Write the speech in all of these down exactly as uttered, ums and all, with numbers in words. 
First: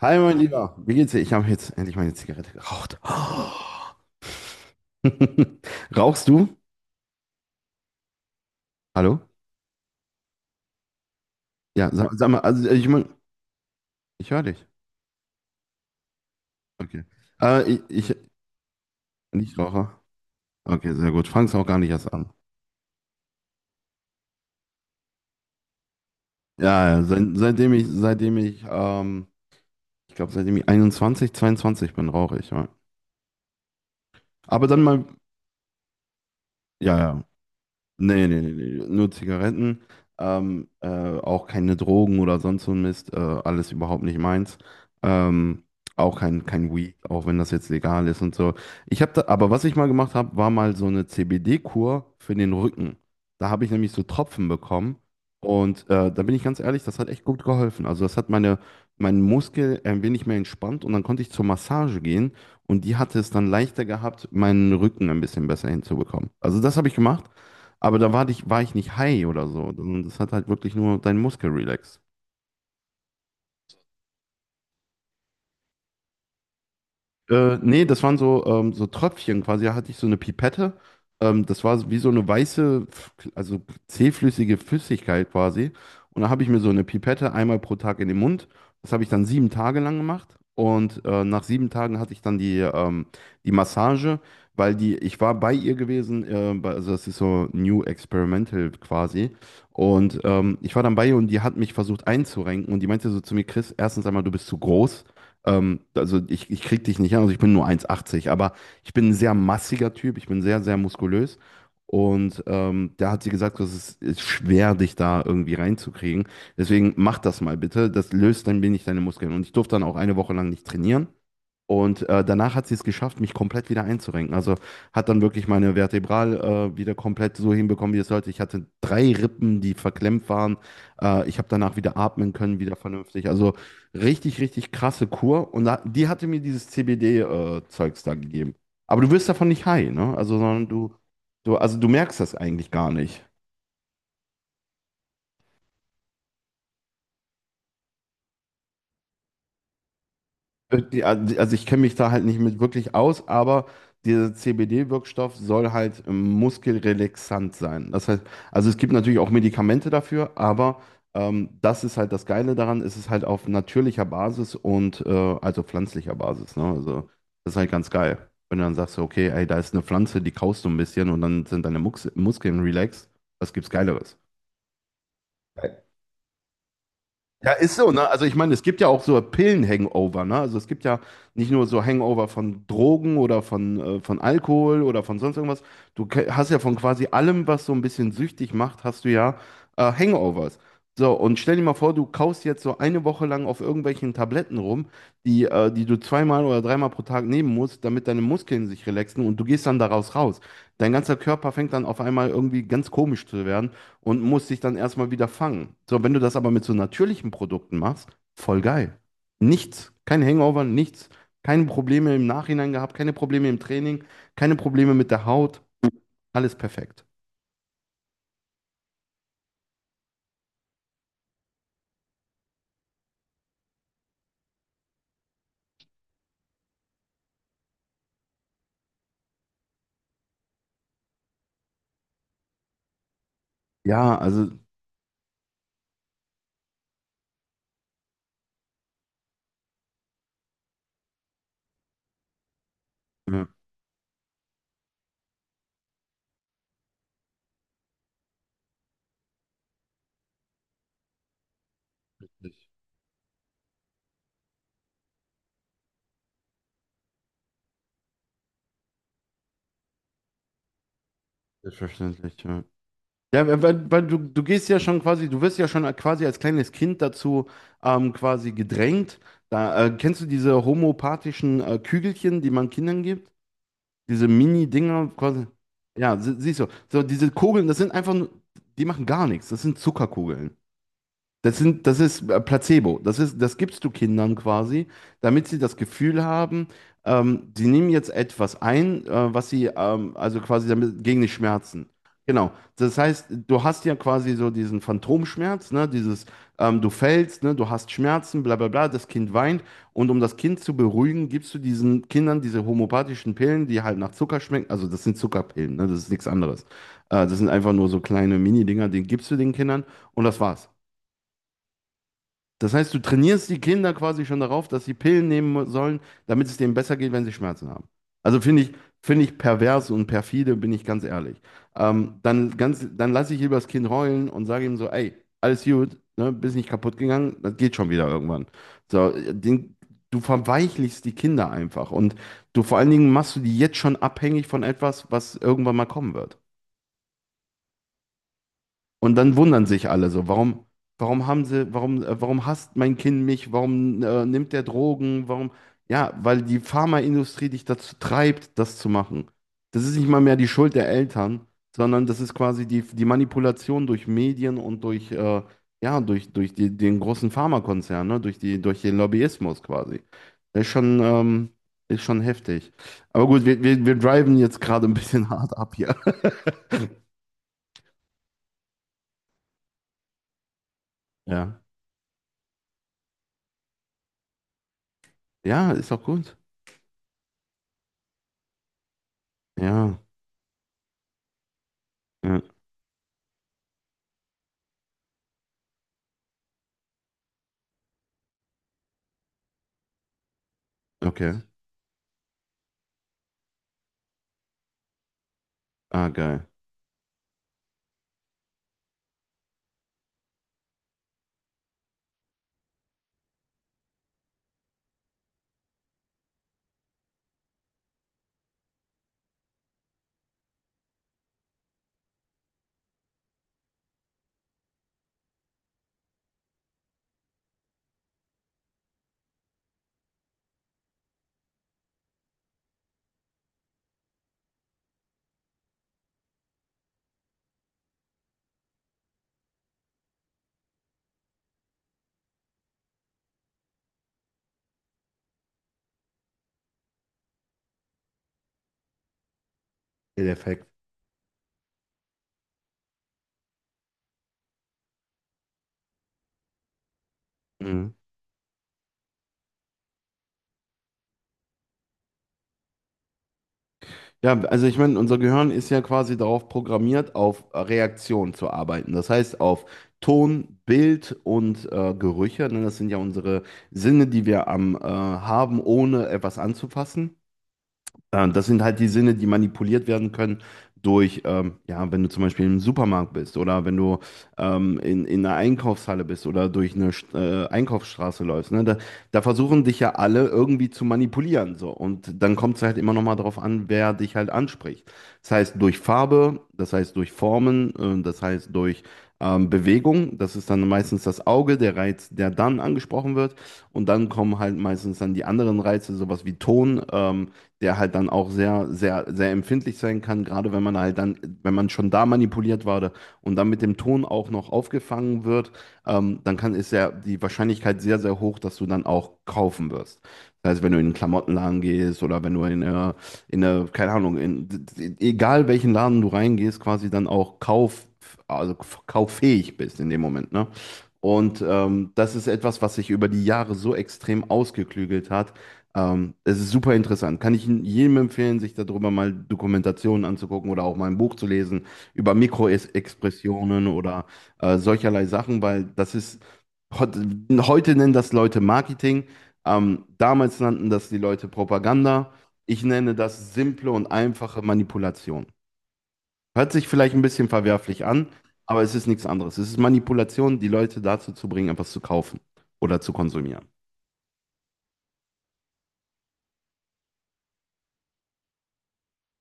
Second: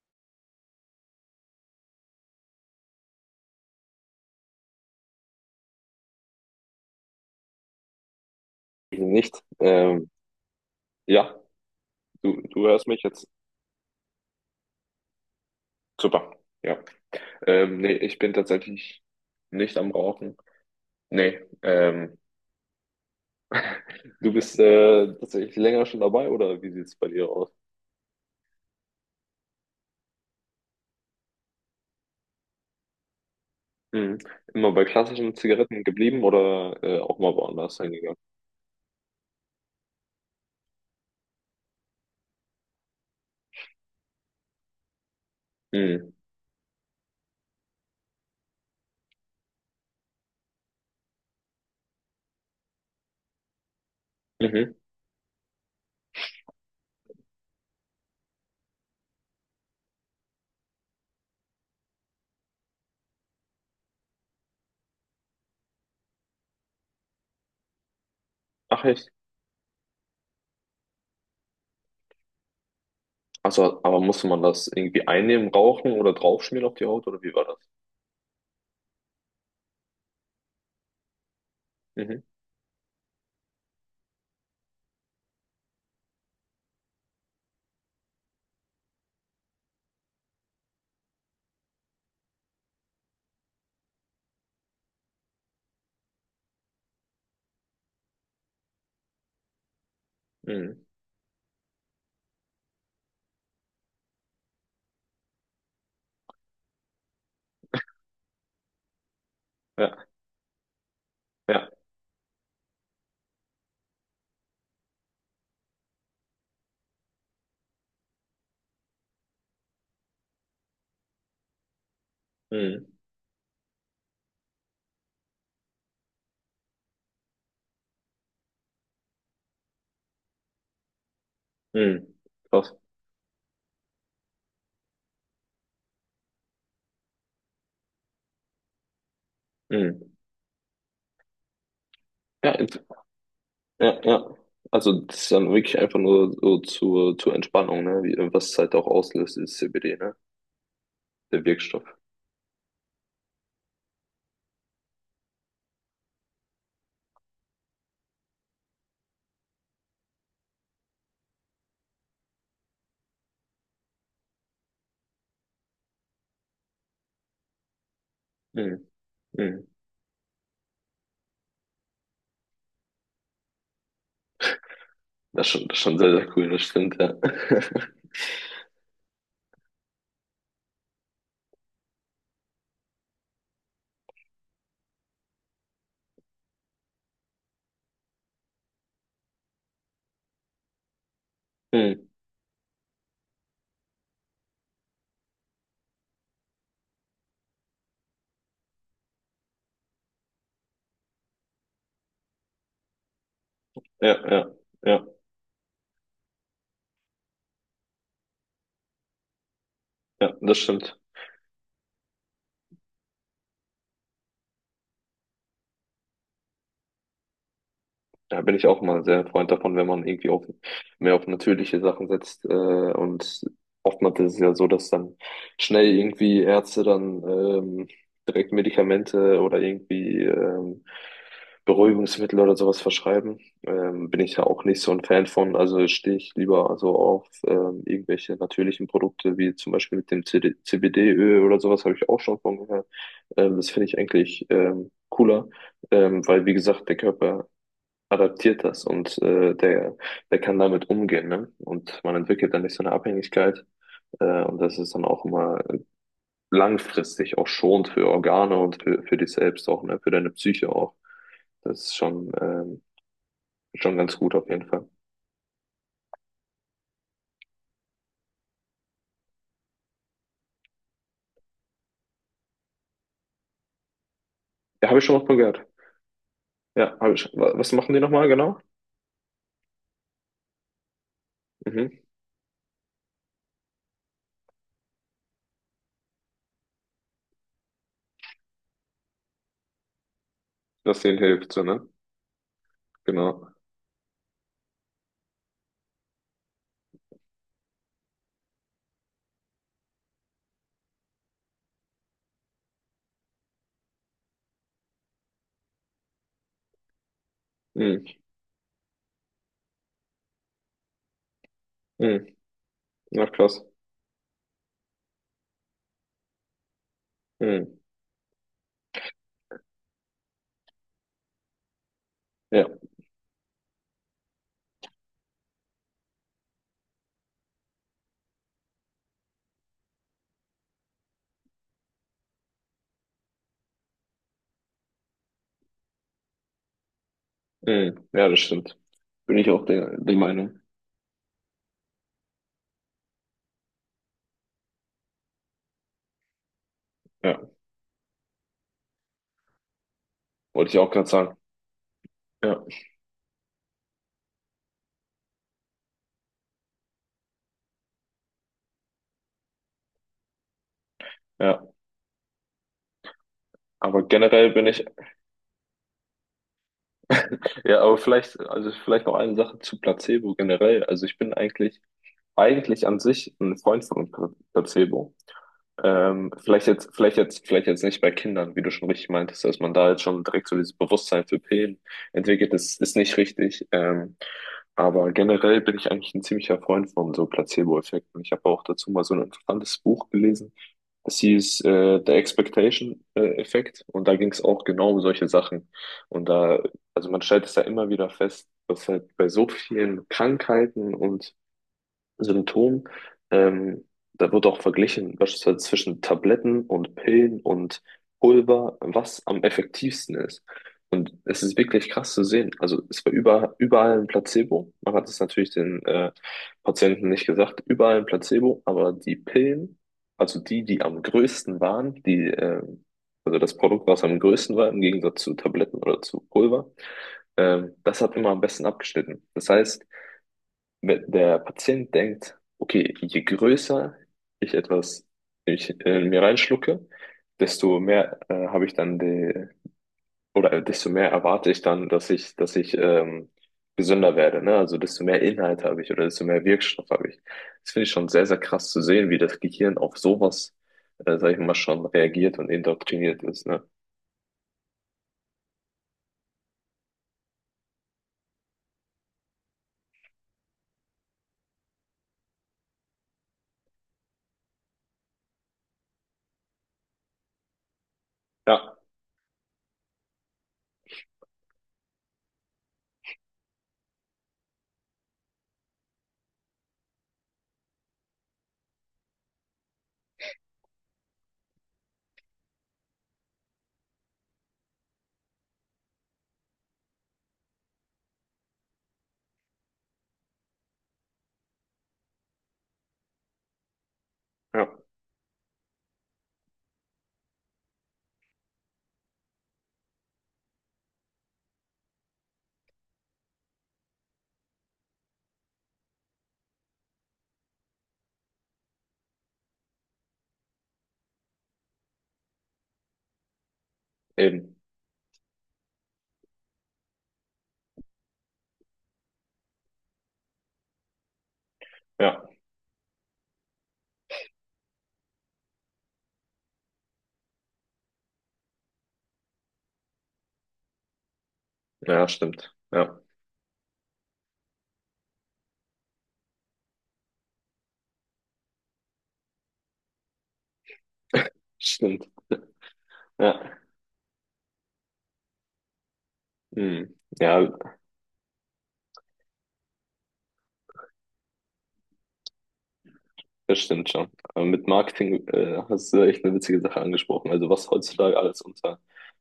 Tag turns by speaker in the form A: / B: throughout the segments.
A: Hi, mein Lieber. Wie geht's dir? Ich habe jetzt endlich meine Zigarette geraucht. Rauchst du? Hallo?
B: Nicht. Ähm, ja,
A: Ja, sag, sag mal,
B: du, du
A: also äh,
B: hörst
A: ich
B: mich
A: mein,
B: jetzt.
A: ich höre dich.
B: Super. Ja.
A: Okay. Äh,
B: Ähm,
A: ich,
B: nee,
A: ich,
B: ich bin tatsächlich
A: nicht
B: nicht am
A: Raucher.
B: Rauchen.
A: Okay, sehr gut.
B: Nee.
A: Fang's auch gar nicht erst
B: Ähm,
A: an.
B: du bist äh, tatsächlich länger schon dabei oder wie sieht
A: Ja,
B: es
A: ja,
B: bei
A: seit,
B: dir aus?
A: seitdem ich, seitdem ich, ähm, ich glaube, seitdem ich einundzwanzig, zweiundzwanzig bin, rauche ich. Ja.
B: Mhm.
A: Aber
B: Immer
A: dann
B: bei
A: mal,
B: klassischen Zigaretten geblieben oder
A: ja,
B: äh, auch
A: ja.
B: mal woanders hingegangen?
A: Nee, nee, nee, nee, nur Zigaretten, ähm, äh, auch keine Drogen oder sonst so ein Mist, äh, alles überhaupt nicht meins. Ähm,
B: Mhm.
A: auch kein, kein Weed, auch wenn das jetzt legal ist und so. Ich habe da, aber was ich mal gemacht habe, war mal so eine C B D-Kur für den Rücken. Da habe ich nämlich so Tropfen
B: Mhm.
A: bekommen und äh, da bin ich ganz ehrlich, das hat echt gut geholfen. Also das hat meine, meinen Muskel ein wenig mehr entspannt und dann konnte ich zur Massage gehen und die hatte es dann leichter gehabt, meinen Rücken ein bisschen besser hinzubekommen. Also das habe ich gemacht. Aber da war ich, war ich
B: Ach
A: nicht
B: echt?
A: high oder so. Das hat halt wirklich nur deinen Muskel relaxt.
B: Also, aber musste man das irgendwie einnehmen, rauchen oder draufschmieren auf die Haut oder wie war
A: Äh,
B: das?
A: nee, das waren so, ähm, so Tröpfchen quasi. Da hatte ich so eine Pipette. Ähm, das war so- wie so
B: Mhm.
A: eine weiße, f- also zähflüssige Flüssigkeit quasi. Und da habe ich mir so eine Pipette einmal pro Tag in den Mund. Das habe ich dann sieben Tage lang gemacht. Und äh, nach sieben Tagen hatte ich dann die, ähm, die Massage, weil die, ich war bei ihr gewesen, äh, bei, also das ist so New Experimental quasi. Und ähm, ich war
B: Mhm.
A: dann bei ihr und die hat mich versucht einzurenken und die meinte so zu mir, Chris, erstens einmal, du bist zu groß. Ähm, also ich, ich krieg dich nicht an, also ich bin nur eins achtzig, aber ich bin ein sehr massiger
B: Ja,
A: Typ, ich bin sehr, sehr muskulös.
B: ja.
A: Und ähm, da hat sie gesagt, das ist, ist schwer, dich da irgendwie reinzukriegen. Deswegen mach das mal bitte. Das löst ein wenig deine Muskeln. Und ich durfte dann auch eine Woche lang nicht trainieren. Und äh, danach hat sie es
B: Mhm.
A: geschafft, mich komplett wieder einzurenken. Also hat dann wirklich meine Vertebral äh, wieder komplett so hinbekommen, wie es sollte. Ich hatte drei Rippen, die verklemmt waren. Äh, ich habe danach wieder
B: Mhm.
A: atmen können,
B: Krass.
A: wieder vernünftig. Also richtig, richtig krasse Kur. Und da, die hatte mir dieses C B D-Zeugs da gegeben. Aber du wirst davon nicht high, ne?
B: Mhm.
A: Also, sondern du, du, also du merkst das
B: Ja,
A: eigentlich gar nicht.
B: ja, ja. Also das ist dann wirklich einfach nur so zur, zur Entspannung, ne? Wie, was es halt auch auslöst, ist C B D, ne?
A: Die-
B: Der
A: Also ich kenne
B: Wirkstoff.
A: mich da halt nicht mit wirklich aus, aber dieser C B D-Wirkstoff soll halt ähm, muskelrelaxant sein. Das heißt, also es gibt natürlich auch Medikamente dafür, aber ähm, das ist halt das Geile daran, es ist halt auf natürlicher Basis und äh, also pflanzlicher Basis. Ne? Also das ist halt ganz geil. Wenn du dann
B: Mhm.
A: sagst, okay, ey, da
B: Mhm.
A: ist eine Pflanze, die kaust du ein bisschen und dann sind deine Mux Muskeln relaxed, was gibt's Geileres?
B: Das ist schon, das ist schon sehr, sehr cool, das stimmt, ja.
A: Ja, ist so, ne? Also ich meine, es gibt ja auch so Pillen-Hangover, ne? Also es gibt ja nicht nur so Hangover von Drogen oder von, äh, von Alkohol oder von sonst irgendwas. Du ke- hast ja von quasi allem, was so ein bisschen süchtig macht, hast du ja äh, Hangovers. So, und stell dir mal vor, du
B: Mhm.
A: kaust jetzt so eine Woche lang auf irgendwelchen Tabletten rum, die, äh, die du zweimal oder dreimal pro Tag nehmen musst, damit deine Muskeln sich relaxen und du gehst dann daraus raus. Dein ganzer Körper fängt dann auf einmal irgendwie ganz komisch zu werden
B: Ja,
A: und muss
B: ja,
A: sich dann
B: ja,
A: erstmal wieder fangen. So, wenn du das aber mit so natürlichen Produkten machst, voll geil. Nichts, kein
B: ja, das
A: Hangover,
B: stimmt.
A: nichts, keine Probleme im Nachhinein gehabt, keine Probleme im Training, keine Probleme mit der Haut, alles perfekt.
B: Da bin ich auch mal sehr Freund davon, wenn man irgendwie auf, mehr auf natürliche Sachen setzt. Äh, und oftmals ist es ja so, dass dann schnell irgendwie Ärzte dann ähm, direkt Medikamente oder irgendwie ähm, Beruhigungsmittel oder sowas verschreiben. Ähm,
A: Ja,
B: bin ich ja
A: also,
B: auch nicht so ein Fan von. Also stehe ich lieber so auf ähm, irgendwelche natürlichen Produkte, wie zum Beispiel mit dem C D C B D-Öl oder sowas, habe ich auch schon von gehört.
A: ja,
B: Ähm, das finde ich eigentlich ähm, cooler. Ähm, weil, wie gesagt, der Körper adaptiert das und äh, der, der kann damit umgehen, ne? Und man entwickelt dann nicht so eine Abhängigkeit. Äh, und das ist dann auch immer langfristig auch schonend für Organe und für, für dich selbst auch, ne? Für deine Psyche auch. Das ist schon,
A: selbstverständlich, ja.
B: ähm,
A: Ja, weil,
B: schon
A: weil
B: ganz
A: du,
B: gut
A: du
B: auf jeden
A: gehst ja
B: Fall.
A: schon quasi, du wirst ja schon quasi als kleines Kind dazu ähm, quasi gedrängt. Da, äh, kennst du diese homöopathischen äh, Kügelchen, die man Kindern gibt? Diese
B: Ja, habe ich
A: Mini-Dinger
B: schon mal von
A: quasi.
B: gehört.
A: Ja, sie- siehst du.
B: Ja,
A: So,
B: habe
A: diese
B: ich. wa-
A: Kugeln,
B: Was
A: das sind
B: machen die
A: einfach
B: nochmal
A: nur,
B: genau?
A: die machen gar nichts. Das sind Zuckerkugeln. Das sind, das
B: Mhm.
A: ist äh, Placebo. Das ist, das gibst du Kindern quasi, damit sie das Gefühl haben, ähm, sie nehmen jetzt etwas ein, äh, was sie, ähm, also quasi
B: Dass
A: damit
B: denen
A: gegen die
B: hilft, so,
A: Schmerzen.
B: ne?
A: Genau. Das heißt,
B: Genau.
A: du hast ja quasi so diesen Phantomschmerz, ne? Dieses, ähm, du fällst, ne? Du hast Schmerzen, bla bla bla. Das Kind weint und um das Kind zu beruhigen, gibst du diesen Kindern diese homöopathischen Pillen, die halt nach Zucker schmecken. Also das sind Zuckerpillen, ne? Das ist nichts anderes. Äh, das sind einfach nur so
B: Mhm.
A: kleine Mini-Dinger, die gibst du den Kindern und das war's.
B: Mhm.
A: Das heißt, du
B: Ja,
A: trainierst die
B: krass.
A: Kinder quasi schon darauf, dass sie Pillen nehmen sollen, damit es denen besser geht, wenn sie Schmerzen
B: Mhm.
A: haben. Also finde ich, finde ich pervers und perfide, bin ich ganz ehrlich. Ähm, dann
B: Ja.
A: ganz, dann lasse ich lieber das Kind heulen und sage ihm so, ey, alles gut, ne, bist nicht kaputt gegangen, das geht schon wieder irgendwann. So, den, du verweichlichst die Kinder einfach und du vor allen Dingen machst du die jetzt schon abhängig von etwas, was irgendwann mal kommen wird.
B: Mhm. Ja, das stimmt.
A: Und dann
B: Bin ich auch
A: wundern sich
B: der,
A: alle
B: der
A: so,
B: Meinung.
A: warum, warum haben sie, warum, äh, warum hasst mein Kind mich, warum äh, nimmt der Drogen, warum, ja, weil die Pharmaindustrie
B: Ja,
A: dich dazu treibt, das zu machen. Das ist nicht mal mehr die
B: wollte
A: Schuld
B: ich
A: der
B: auch gerade sagen.
A: Eltern, sondern das ist
B: Ja.
A: quasi die, die Manipulation durch Medien und durch, äh, ja, durch, durch die, den großen Pharmakonzern, ne? Durch die, durch den Lobbyismus quasi. Das ist schon, ähm,
B: Ja,
A: ist schon heftig. Aber gut, wir, wir, wir
B: aber
A: driven
B: generell
A: jetzt
B: bin ich
A: gerade ein bisschen hart ab hier.
B: Ja, aber vielleicht, also vielleicht noch eine Sache zu Placebo generell. Also ich bin
A: Ja.
B: eigentlich, eigentlich an sich ein Freund von Pla- Placebo.
A: Ja, ist auch
B: Ähm,
A: gut.
B: vielleicht jetzt, vielleicht jetzt, vielleicht jetzt nicht bei Kindern, wie du schon richtig meintest, dass man da
A: Ja.
B: jetzt schon direkt so dieses Bewusstsein für Pillen
A: Ja.
B: entwickelt, das ist nicht richtig. Ähm, aber generell bin ich eigentlich ein ziemlicher Freund von so Placebo-Effekten. Ich habe auch dazu mal so ein interessantes Buch gelesen. Das
A: Okay.
B: hieß äh, der Expectation-Effekt und da ging es auch genau um solche Sachen.
A: Ah,
B: Und
A: geil.
B: da, also man stellt es da immer wieder fest, dass halt bei so vielen Krankheiten und Symptom. Ähm, da wird auch verglichen, beispielsweise zwischen Tabletten und Pillen und Pulver, was am effektivsten ist. Und es ist wirklich krass zu sehen. Also es war über, überall ein Placebo. Man hat es natürlich den äh, Patienten nicht gesagt, überall ein Placebo, aber die Pillen, also die, die am größten waren, die, äh, also das Produkt, was am größten war, im Gegensatz zu Tabletten oder zu Pulver, ähm, das hat immer am besten abgeschnitten. Das heißt, wenn der Patient denkt, okay, je größer ich etwas ich, äh, mir reinschlucke, desto mehr äh, habe ich dann die,
A: Der
B: oder äh,
A: Effekt.
B: desto mehr erwarte ich dann, dass ich, dass ich ähm, gesünder werde, ne? Also desto mehr Inhalt habe ich oder desto mehr Wirkstoff habe ich. Das finde ich
A: Mhm.
B: schon sehr, sehr krass zu sehen, wie das Gehirn auf sowas, äh, sag ich mal, schon reagiert und indoktriniert ist, ne?
A: Ja, also ich meine, unser Gehirn ist ja quasi darauf programmiert, auf Reaktion zu arbeiten. Das heißt, auf Ton, Bild und äh, Gerüche. Ne? Das sind ja unsere Sinne, die wir am äh, haben, ohne etwas anzufassen. Ja, das sind
B: Ja,
A: halt die Sinne, die manipuliert werden können durch, ähm, ja, wenn du zum Beispiel im Supermarkt bist oder wenn du ähm, in, in einer Einkaufshalle bist oder durch eine St- äh, Einkaufsstraße läufst. Ne? Da, da versuchen dich ja alle irgendwie zu manipulieren. So. Und dann kommt es halt immer noch mal darauf an, wer dich halt anspricht. Das heißt durch Farbe, das heißt durch Formen, äh, das heißt durch ähm, Bewegung. Das ist dann meistens das Auge, der Reiz, der dann angesprochen wird. Und dann kommen halt
B: ja,
A: meistens dann die anderen Reize, sowas wie Ton. Ähm, der halt dann auch sehr, sehr, sehr empfindlich sein kann, gerade wenn man halt dann, wenn man schon da manipuliert wurde und dann mit dem Ton auch noch aufgefangen wird, ähm, dann kann, ist ja die Wahrscheinlichkeit sehr, sehr hoch, dass du dann auch kaufen wirst. Das heißt, wenn du in einen Klamottenladen gehst oder wenn du in eine, in eine, keine Ahnung, in,
B: eben.
A: egal welchen Laden du reingehst, quasi dann auch kauf, also kauffähig bist in dem Moment, ne? Und ähm, das
B: Ja,
A: ist etwas, was sich über die Jahre so extrem ausgeklügelt hat, ähm, es ist super interessant. Kann ich jedem empfehlen, sich darüber mal Dokumentationen anzugucken oder auch mal ein Buch zu lesen
B: ja,
A: über
B: stimmt. Ja,
A: Mikroexpressionen oder äh, solcherlei Sachen, weil das ist, heut- heute nennen das Leute Marketing, ähm, damals nannten das die Leute
B: stimmt.
A: Propaganda. Ich nenne das
B: Ja.
A: simple und einfache Manipulation. Hört sich vielleicht
B: Hm.
A: ein bisschen
B: Ja,
A: verwerflich an, aber es ist nichts anderes. Es ist Manipulation, die Leute dazu zu bringen, etwas zu kaufen oder zu konsumieren.
B: das stimmt schon. Aber mit Marketing äh, hast du echt eine witzige Sache angesprochen. Also was heutzutage alles unter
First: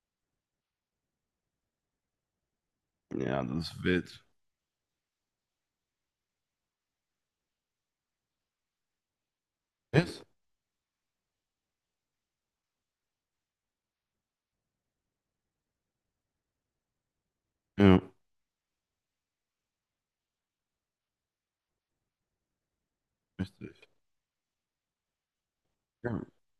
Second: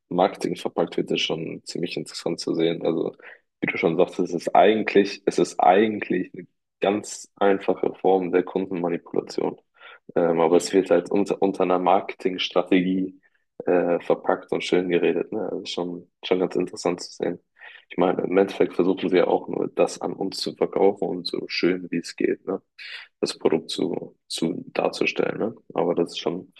B: Marketing verpackt wird, ist schon ziemlich interessant zu sehen. Also
A: Ja,
B: wie
A: das
B: du
A: ist
B: schon sagst,
A: wild.
B: es ist eigentlich, es ist eigentlich eine ganz einfache Form der Kundenmanipulation.
A: Yes.
B: Ähm, aber es wird halt unter, unter einer Marketingstrategie äh, verpackt und schön geredet. Ne? Also schon, schon ganz interessant zu sehen. Ich
A: Ja.
B: meine, im Endeffekt versuchen sie ja auch nur das an uns zu verkaufen und so schön wie es geht. Ne? Das Produkt
A: Richtig.
B: zu, zu darzustellen. Ne? Aber
A: Ja.
B: das ist schon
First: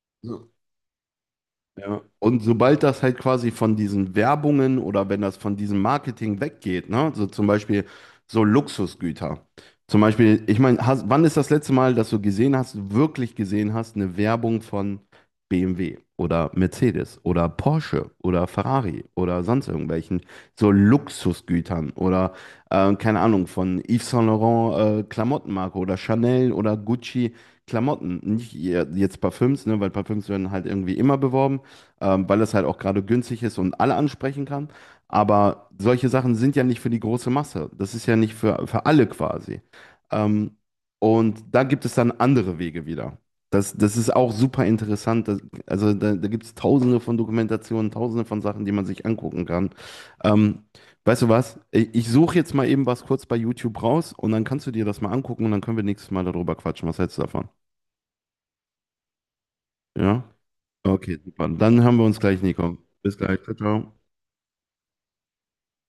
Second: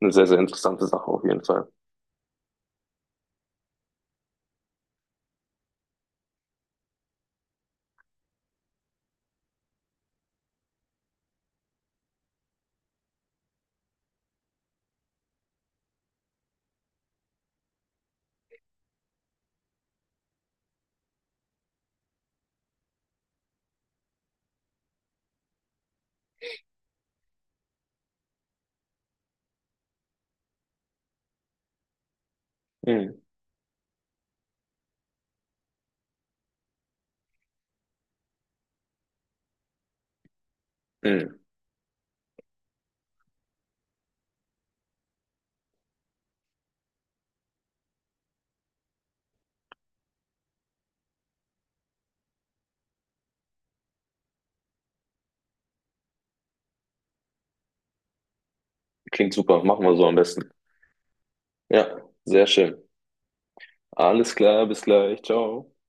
B: eine sehr, sehr
A: So.
B: interessante Sache auf jeden Fall.
A: Ja. Und sobald das halt quasi von diesen Werbungen oder wenn das von diesem Marketing weggeht, ne, so zum Beispiel so Luxusgüter. Zum Beispiel, ich meine, hast- wann ist das letzte Mal, dass du gesehen hast, wirklich gesehen hast, eine Werbung von B M W oder Mercedes oder Porsche oder Ferrari oder sonst irgendwelchen so Luxusgütern oder äh, keine Ahnung, von Yves Saint Laurent äh, Klamottenmarke oder Chanel oder Gucci Klamotten. Nicht ihr- jetzt Parfüms, ne, weil Parfüms werden halt irgendwie immer beworben ähm, weil es halt auch gerade
B: Mhm.
A: günstig ist und alle ansprechen kann. Aber solche Sachen sind ja nicht für die große Masse. Das ist ja nicht für, für alle quasi. Ähm,
B: Mhm.
A: und da gibt es dann andere Wege wieder. Das, das ist auch super interessant. Das, also da, da gibt es tausende von Dokumentationen, tausende von Sachen, die man sich angucken kann. Ähm, weißt du was? Ich, ich suche jetzt mal eben was kurz bei YouTube raus und dann kannst du dir das mal angucken und dann können wir nächstes Mal darüber quatschen. Was hältst du davon?
B: Klingt super, machen wir so am
A: Ja?
B: besten.
A: Okay, super. Dann haben wir
B: Ja,
A: uns gleich,
B: sehr
A: Nico.
B: schön.
A: Bis gleich. Ciao, ciao.
B: Alles klar, bis gleich. Ciao.